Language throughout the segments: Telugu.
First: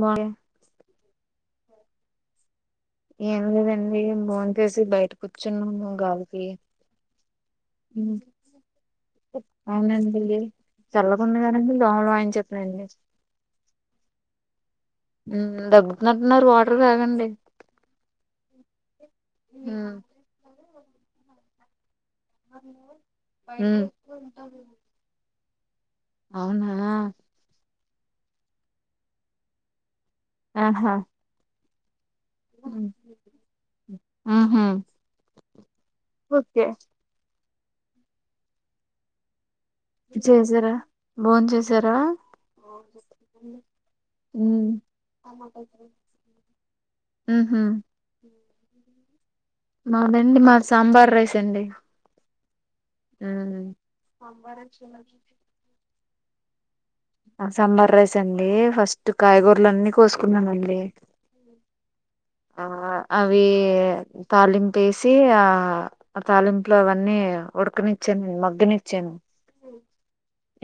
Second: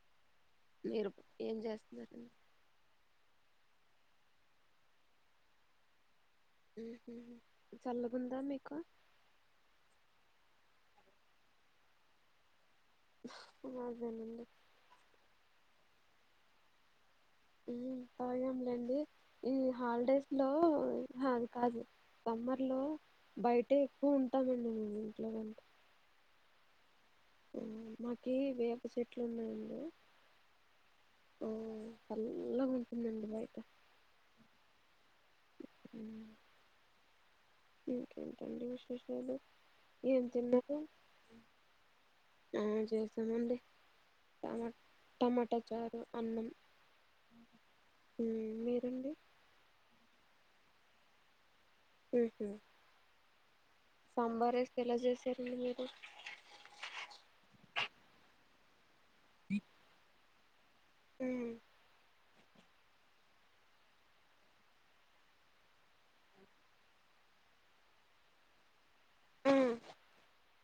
బాయ్ మీరు ఏం చేస్తున్నారండి ఏం లేదండి భోంచేసి బయట కూర్చున్నాము గాలి హ్మ్ హు అవునండి ఏ చల్లగుంది కదండి దోమలు వాయించేస్తున్నాయండి మాకు కాని అండి నటున్నారు వాటర్ తాగండి ఉమ్ తాగాంలేండి ఈ ఉమ్, హాలిడేస్ లో ఆహా అది కాదు సమ్మర్ లో బయటే ఉమ్. ఎక్కువ ఉంటామండి మేము ఇంట్లోకంటే అవునా మాకి వేప చెట్లు ఉన్నాయండి ఆహా చల్లగ ఉంటుందండి బయట ఆహా ఓకే ఇంకేంటండి విశేషాలు ఏం చేసారా తిన్నారు భోం చేసారా ఆ చేసామండి టమా టమాటా చారు అన్నం ఉహు ఉమ్ మీరండి మాదండి మాది సాంబార్ రైస్ అండి ఉహు ఆ సాంబార్ రైస్ ఎలా చేశారండి మీరు సాంబార్ రైసా అండి ఫస్ట్ కాయగూరలన్నీ కోసుకున్నానండి హు ఆ అవి తాలింపు వేసి ఆ ఆ తాలింపులో అవన్నీ ఉడకనిచ్చి నిచ్చాను మగ్గనిచ్చాను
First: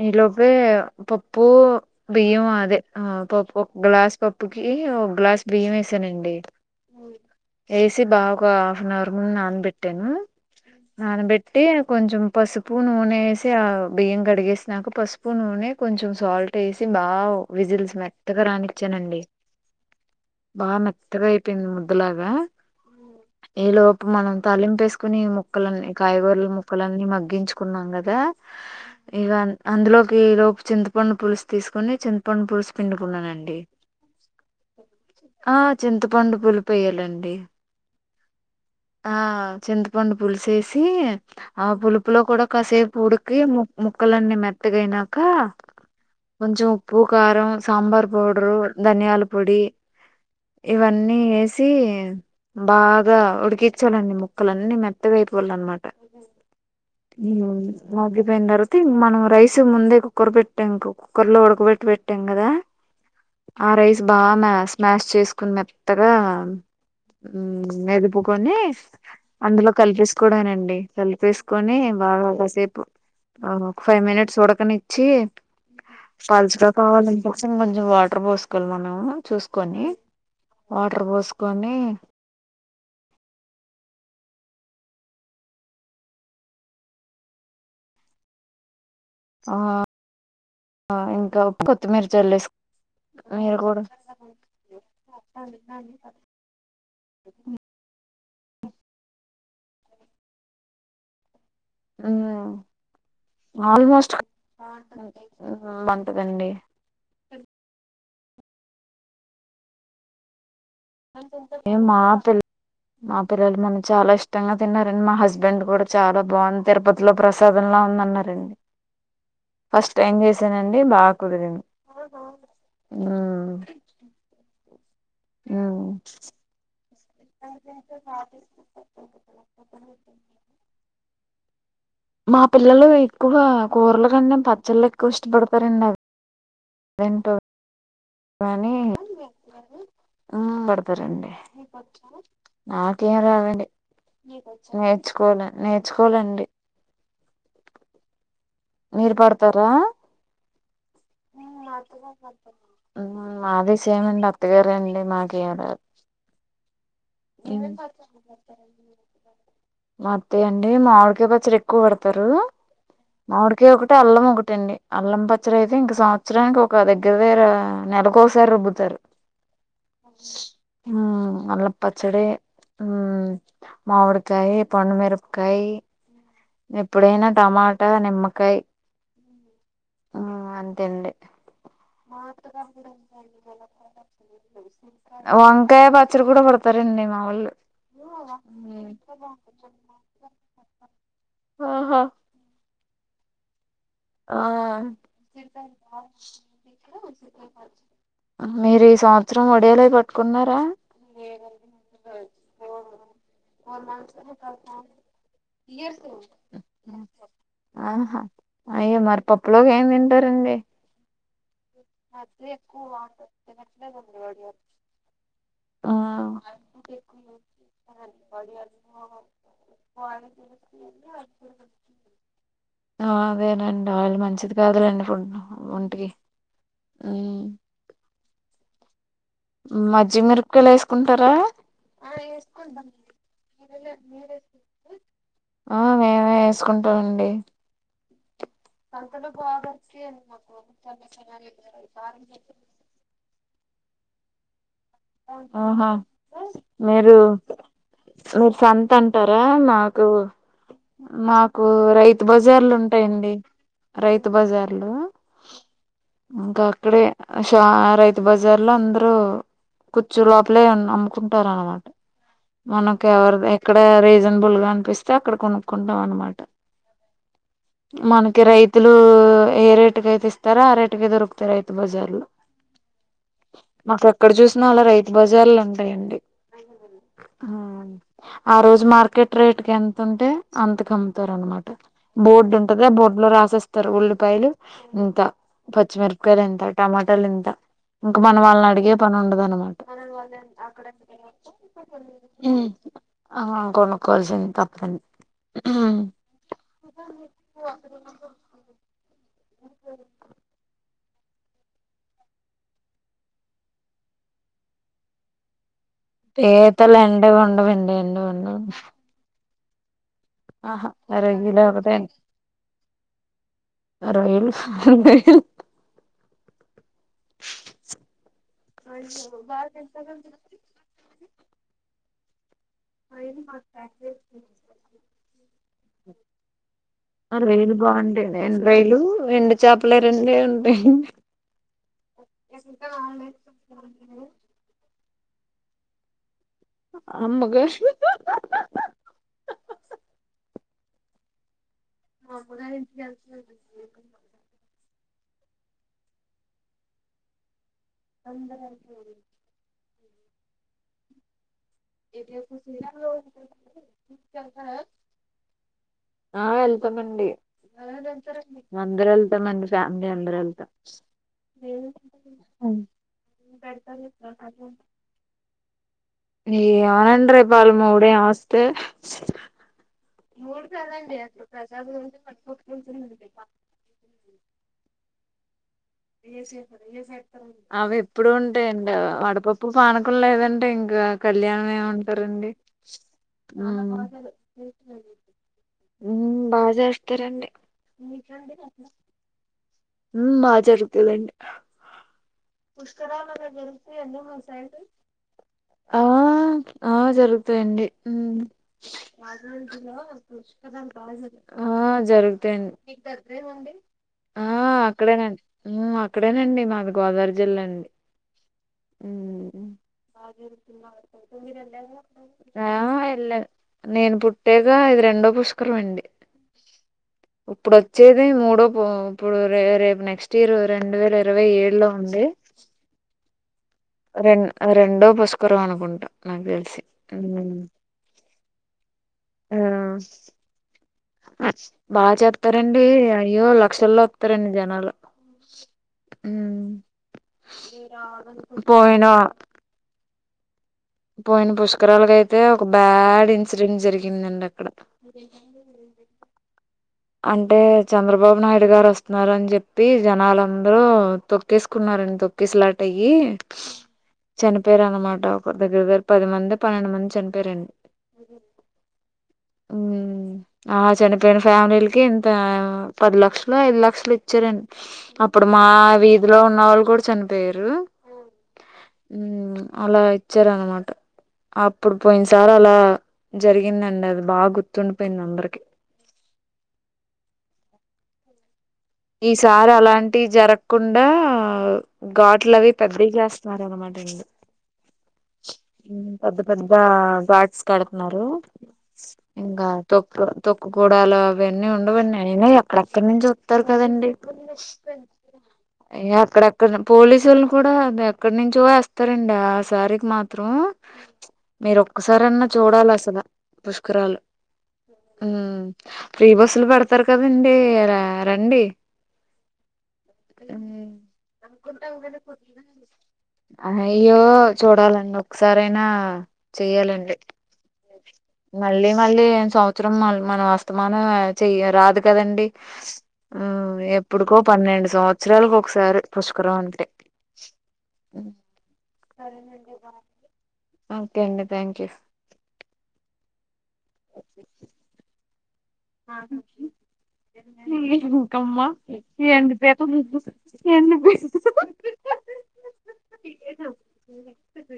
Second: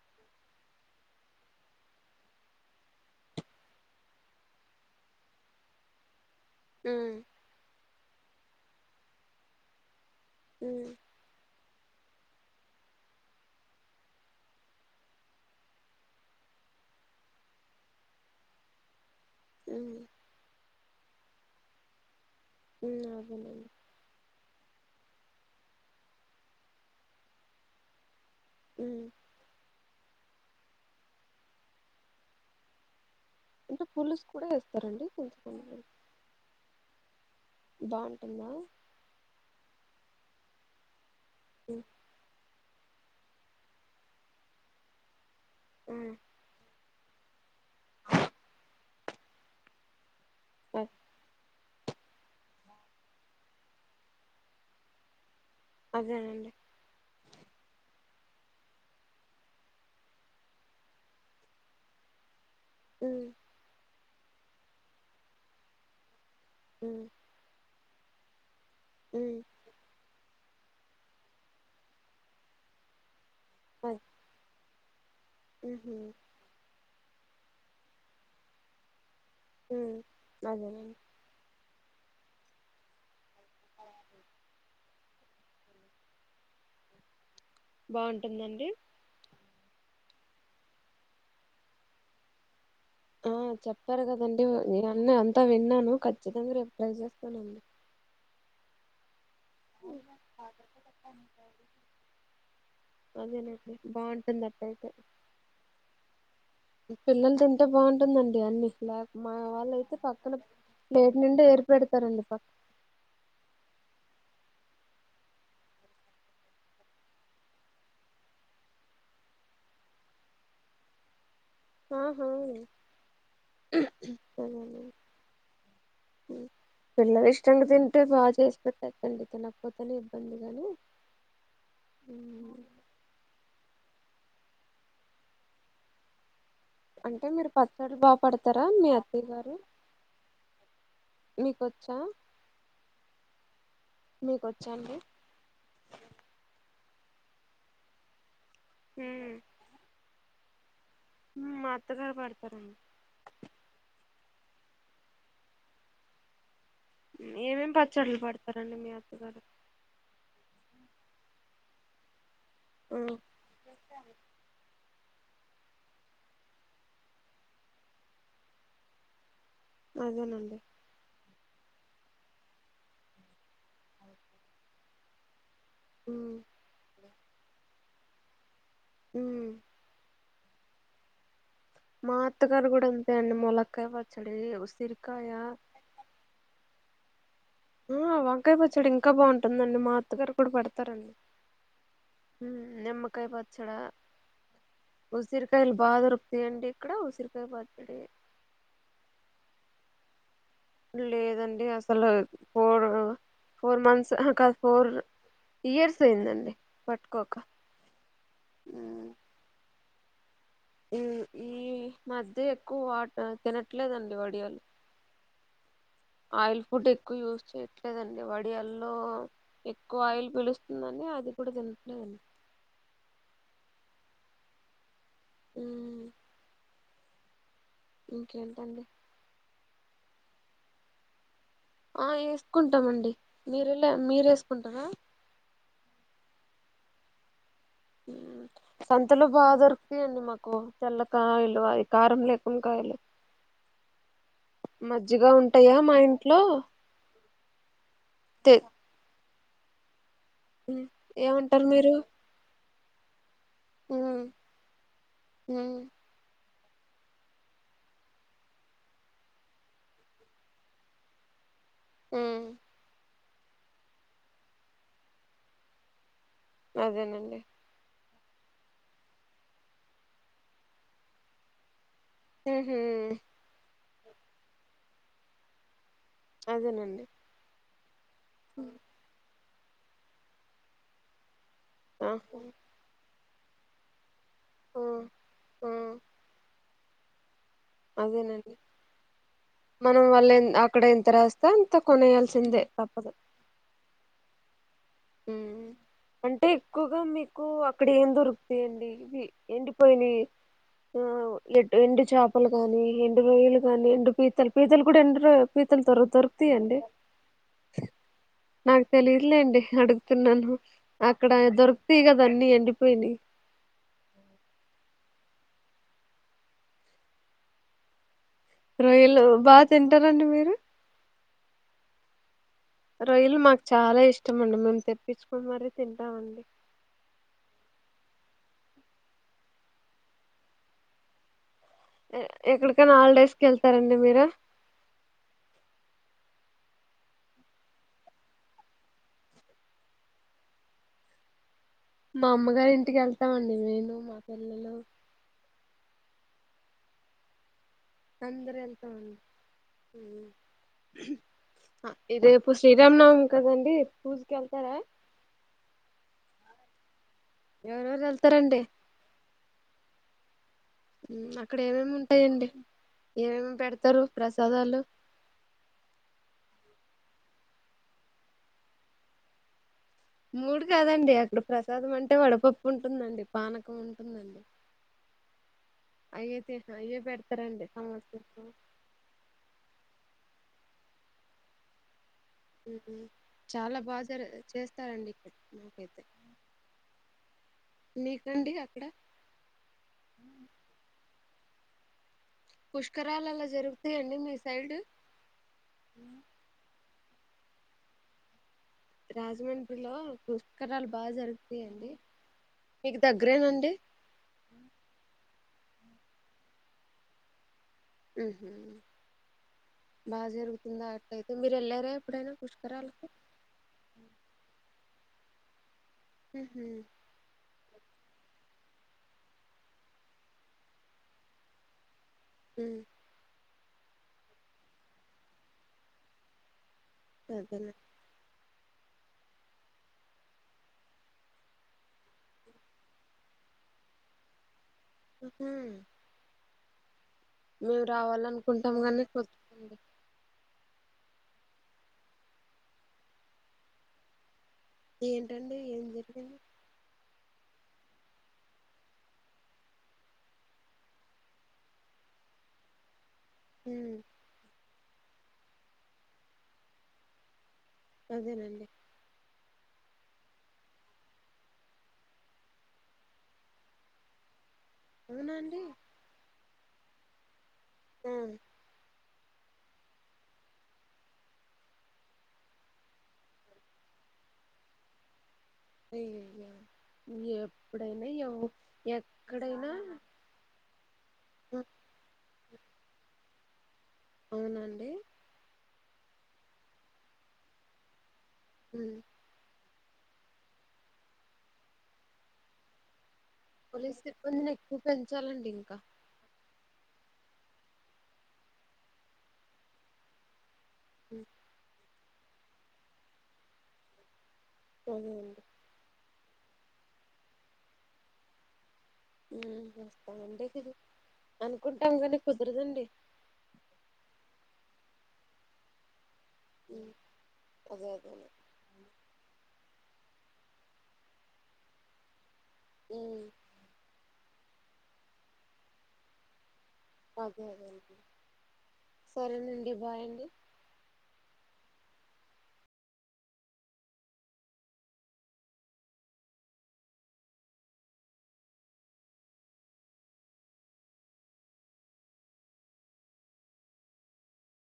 ఈ లోపే పప్పు బియ్యం అదే ఆ పప్పు ఒక గ్లాస్ పప్పుకి ఒక గ్లాస్ బియ్యం వేసానండి అదేనండి వేసి బాగా ఒక హాఫ్ అన్ అవర్ ముందు నానబెట్టాను నానబెట్టి కొంచెం పసుపు నూనె వేసి ఆ బియ్యం కడిగేసినక పసుపు నూనె కొంచెం సాల్ట్ వేసి బాగా విజిల్స్ మెత్తగ రానిచ్చానండి బాగా మెత్తగా అయిపోయింది ముద్దలాగా ఈలోపు మనం తాలింపు వేస్ కొని ముక్కలన్నీ కాయగూరల ముక్కలన్నీ మగ్గించుకున్నాం కదా ఉమ్. ఇక అందులోకి ఈలోపు చింతపండు పులుసు తీసుకొని చింతపండు పులుసు పిండు అంటే పులుసు కూడా వేస్తారండి ఆ చింతపండుది చింతపండు పులిపేయాలండి బాగుంటుందా ఆ చింత చింతపండు పులుసు ఏసీ ఆ ఉమ్, పులుపులో కూడా కాసేపు ఉడికి ముక్కలన్నీ మెత్తగైనాక ఉమ్, కొంచెం ఉప్పు కారం సాంబార్ పౌడరు ధనియాల పొడి అ- ఇవన్నీ ఏసి సి బాగా ఉడికించాలండి ముక్కలన్నీ మెత్తగయి కోవాలన్నమాట అదేనండి ఉమ్ అవును ఆగిపోయిన తర్వాత మనం రైస్ ముందే కుక్కరు పెట్టాం ఇంకో కుక్కర్లో ఉడకబెట్టి పెట్ట పెట్టాం కదా ఉమ్, ఆ రైస్ బాగా మ స్మాష్ చేసుకుని మెత్తగా ఉమ్, మెదుపుకొని ఉమ్, అందులో కలిపేసుకు కూడానండి కలిపేసుకొని బాగా కాసేపు ఒక అద్- ఫైవ్ మినిట్స్ ఉడకని చి ఉహుం, పలుచగా కావాలంటటే ఇంకొంచెం వాటర్ పోసుకోవాలి మనము చూసుకొని ఉమ్, అదేనండి వాటర్ పోసుకొని బాగుంటుందండి ఆ ఇంకా కొత్తిమీర ఆ చల్లేసుకొని చెప్పారు కదండి నేను అన్న అంతా విన్నాను ఖచ్చితంగా రేపు ట్రై చేస్తానండి [inaudible] ఇంగ అదేనండి ఆల్మోస్ట్ బాగుంటుంది అట్టయితే బాగుంటది అండి పిల్లలు తింటే బాగుంటుందండి అన్ని మా వాళ్ళయితే పక్కన ప్లేట్ నిండా ఏరి మా పెడతారండి పిల్ల మా పిల్లలు మనకి చాలా ఇష్టం ఇష్టంగా తిన్నారండి మా హస్బెండ్ కూడా చాలా బాగుంది తిరుపతిలో ప్రసాదంలా ఉందన్నారండి. ఫస్ట్ టైం చేసానండి బాగా కుదిరింది ఆహ సరే [inaudible] ఊ పిల్లలు ఇష్టంగా తింటే బాగా చేసి పెట్టచ్చు అండి తినకపోతేనే ఇబ్బంది గాని మా ఉమ్, పిల్లలు ఎక్కువ కూరల కన్నా పచ్చళ్ళు ఎక్కువ ఇష్టపడతారండి అది అంటే మీరు పచ్చళ్లు బాగా పేడతారా మీ అత్తయ్య గారు ఆ పేడుతారండి మీకొచ్చా నాకేం రాదండి మీకొచ్చా అండి నేర్చుకోలే నేర్చుకోలే అండి మీరు ఉమ్, పేడతారా ఉమ్, మా అత్తగారు పడతారండి ఉమ్ మాది సేమ్ అండి అత్తగారే అండి నాకు ఎమ్ రాదు ఉ ఏమేమి పచ్చళ్ళు పడతారండి మీ అత్తగారు మా అత్తయ్య అండి మామిడికాయ పచ్చడి ఎక్కువ పేడతారు ఆ, మామిడికాయ ఒకటి అల్లం ఒకటీ అండి అల్లం పచ్చడి అయితే ఇంక సంవత్సరానికి ఒక దగ్గర దగ్గర నెలకు ఒకసారి రుబ్బుతారు అదేనండి ఉమ్, అల్లం పచ్చడి హు మామిడికాయ పండుమిరపకాయ్ ఉమ్, ఎప్పుడైనా టమాటా, నిమ్మకాయ ఉ ఆ అంతే అండి అత్తగారు కూడా అంతే అండి ములక్కాయ పచ్చడి ఉసిరికాయ వంకాయ పచ్చడి కూడా పేడుతు పే రండి మా వోళ్ళు ఊ వంకాయ పచ్చాడి ఇంకా బాగుంటుందండి మా అత్తగారు కూడా పేడతారండి ఆహా హు నిమ్మకాయ పచ్చడ ఆ ఉసిరికాయలు బాగా దొరుకుతాయి అండి ఇక్కడ ఉసిరికాయ పచ్చడి ఆ మీరు ఈ సంవత్సరం ఒడియాల ఏవీ పేట్ట లేదండి అసలు ఫోర్ ఫోర్ మంత్స్ ఆహా కాదు ఫోర్ ఇయర్స్ అయిందండి పట్టుకో అక్క ఆహా అయ్యో మరి పప్పులోకి ఏం తింటారండి ఉ ఈ మధ్య ఎక్కువ వాట తినట్లేదండి వడియలు ఆ ఆయిల్ ఫుడ్ ఎక్కువ యూజ్ చేయట్లేదండి వడియాల్లో ఎక్కువ ఆయిల్ పిలుస్తుందని అది కూడా తినట్లేదు అండి ఆ అదే అనండి ఆయిల్ మంచిది కాదులేండి ఫుడ్ ఉమ్, ఒంటికి ఊ ఇంకేంటండి మజ్జిగ మిరపకాయలు వేసుకుంటారా ఆ వేసుకుంటామండి మీరేలా మీరు వేసుకుంటారా ఆ మేమే వేసుకుంటామండి ఉ సంతలో బాగా దొరుకుతాయండి మాకు తెల్లకాయలు అది కారం లేకుండా కాయలు మజ్జిగ ఉంటాయా ఆహా మా ఇంట్లో మీరు మీరు తె సంత అం ఉంటారా నాకు నాకు ఏమంటారు మీరు రైతు బజార్లు ఉంటాయండి ఉమ్ రైతు బజార్ లో ఉమ్ గా రే ష రైతు బజార్ లో అందరు కూర్చు లోపలే అమ్ముకుంటారు అనమాట ఉ ఎవరు ఎక్కడ రీజనబుల్ గా అనిపిస్తే అక్కడ కొనుక్కుంటాం అనమాట అదేనండి మనకి రైతులు ఏ రేటుక అయితే ఇస్తారో ఆ రేటుక దొరుకుతాయి రైతు బజార్లు ఉహు మాకు ఎక్కడ చూసిన ఆలా రైతు బజార్ అండి అదేనండి ఆ రోజు మార్కెట్ రేట్ క ఎంత ఉంటే అంతకు అమ్ముతారు అనమాట ఆ బోర్డు ఉంటది బోర్డు లో రాసేస్తారు ఒళ్ళ రూపాయలు ఆ ఇంత ఆ పచ్చిమిరపయలు ఎంత టమాటాలు ఇంత ఇంక మన అదేనండి వాళ్ళని అడిగే పని ఉండదా మనం వాళ్ళ అక్కడ ఎంత రాస్తే అంత కొనేయాల్సిందే హ్మ్ తప్పదు అహ కొనుక్కోవాల్సింది తప్ప అంటే ఎక్కువగా మీకు అక్కడ ఏం దొరుకుతాయండి ఎండి పోయినయ్ ఉహు ఎ ఎండు చేపలు గాని ఎండు రొయ్యలు కాని ఎండు పీతలు పీతలు కూడా ఎండు అత్తను త్వర దొకుతయ అండి పీతలు ఎండవి ఉండవండి ఎండవి ఉండవు నాకు తెలి ఇర్లే అండి న్నాను ఆహా అక్కడ రొయ్యలు దొకుతాయి కదా అన్నీ ఎండిపోనయి ఆ రొయ్యలు రోయ్యాలు రొయ్యలు అ బాగా తింటారండి మీరు బ రొయ్యలు మాకు చాలా ఇష్టం అండి మేము తెప్పించుకొని మరీ తింటామండి అరేను బా ఎండ రైలు ఎండు చేపలే రెండే ఉంట ఎక్కడికైనా హాలిడేస్ కి వెళ్తారండి మీరు అమ్మకారు మా అమ్మగారి ఇంటికి వెళ్తామండి మేను మా పిల్లలు అంద్ర ఏల్ తఅండీ ఇ రేపు శ్రీరాంనవమీ కదండి పూజకి వెళ్తారా ఎవరెవరు వెళ్తారండి అందర వెళ్తామండి ఫ్యామిలీ అందరు వెళ్తాం అక్కడ ఏమేమి ఉంటాయండి ఏమేమి పెడతారు ప్రసాదాలు ఏయ ఆనండ్రే పాల్మ మొగడు ఆస్ మూడు కాదండి అక్కడ ప్రసాదం అంటే వడపప్పు ఉంటుందండి పానకం ఉంటుందండి అయ్యతే అయ్యే పెడతారండి అవి ఎప్పుడు సంవత్సరం ఉంటాయండి వడపప్పు పానకులు లేదండి అంటే ఇంకా కళ్యాణం ఏమండి సరే అండి ఉమ్. చాలా బాగా జ చేస్తారండి ఇక్కడ మాకైతే హు బాగా చేస్త అండి ము మీకండి అక్కడ బాగా జరుగుతుందండి పుష్కరాలు అలా జరుగుతాయండి మీ సైడ్ ఆ జరుగు [inaudible] తేడి హ్మ్ రాజమండ్రిలో పుష్కరాలు బాగా జరుగుతాయండి ఆ మీకు దగ్గరేనండి జరుగుతాయిఅండీ ఆ అక్కడేనండి అక్కడేనండి మాది గోదావరి జిల్లా అండి ఉహు. ఉ బాగా జరుగుతుందా అట్లయితే మీరు వెళ్ళారా ఎప్పుడైనా ఆ పుష్కరాలకు ఎలా నేను పుట్టేక ఇ రెండో పుష్కరం అండీ అండి హ ఇప్పుడు వచ్చేది మూడో ఇప్పుడు రే రేపు నెక్స్ట్ ఇయర్ రెండు వేల ఇరవై ఏడు లో ఉండి హ్మ్ రెం రెండో పుష్కరం అనుకుంటాం నాకు తెలిసి హ్మ్ ఆ బాగా చెప్తారండి అయ్యో లక్షల్లో వస్తారండి జనాలు ఉ హ్మ్ ఉమ్. మేము రావాలనుకుంటాం గాని పోయిన కొ [inaudible] పోయిన పుష్కరాలకు అయితే ఒక బ్యాడ్ ఇన్సిడెంట్ జరిగిందండి అక్ ఏంటండి ఏం జరిగింది అంటే చంద్రబాబు నాయుడు గారు వస్తున్నార్ అన్ చెప్పి జనాలందరూ తొక్కేసుకున్నారు తొక్కిస్లాటై యీ ఉమ్ చనిపోయారు అన్నమాట ఒక దగ్గర దగ్గర పది మంది పన్నెండు మంది చనిపోయారండి అదేనండి అలా చనిపోయిన ఫ్యామిలీలికి కి ఇంత పది లక్షలో ఐదు లక్షలో ఇచ్చారండి అవునా అప్పుడు అండి మా వీధిలో ఉన్న ఆవిడ కూడా చనిపోయారు హ్మ్ హ్మ్ అలా ఇచ్చారు అన్నమాట అప్పుడు పోయిన సారి అలా జరిగిందండి అది బా గుర్తుండిపోయింది అందరికి అయ్యయ్యో ఎప్పుడైనా ఈసారి ఎక్కడైనా అలాంటివి జరగకుండా ఉమ్ ఘాట్లు అవి పెద్దయి చేస్త వారన్నమాట ఇదు అవునండి పెద్ద పెద్ద ఘాట్స్ కడతన్నారు ఉమ్ ఇంకా తొక్కు తొక్కుకోడాలు అవన్నీ ఉండవండి అయినా ఎక్కడెక్కడి నుంచో వస్తారు పోలీస్ కదండి సిబ్బందిని ఎక్కువ పెంచాలండి ఇంకా అక్కడక్కడ పోలీసులను కూడా అది ఎక్కడి నుంచో వేస్తారండి ఆ సారికి మాత్రం ఉమ్ మీరు ఒక్కసారన్నా చూడాల అసలు పుష్కరాలు అదే అండి హ్మ్ ఫ్రీ బస్సులు పెడతారు కదండి రండి ఉమ్ వస్తామండి కదా హ్మ్ అనుకుంటాం గాని కుదరదండి అ అయ్యో చూడాలండి ఒక్కసారయినా ఉమ్ చెయ్యాలండి అదే అదేనండి మళ్ళీ మళ్ళీ సంవత్సరం మ మనం అస్తమానం చెయ్య రాదు కదండి ఉమ్ ఆ ఎప్పుడుకో పన్నెండు సంవత్సరాలకు ఒకసారి పుష్కరం అంటే అదే అదే అండి సరేనండి బాయ్ అండి ఓకే అండి థ్యాంక్ యూ ఆ [unintelligible] [unintelligible]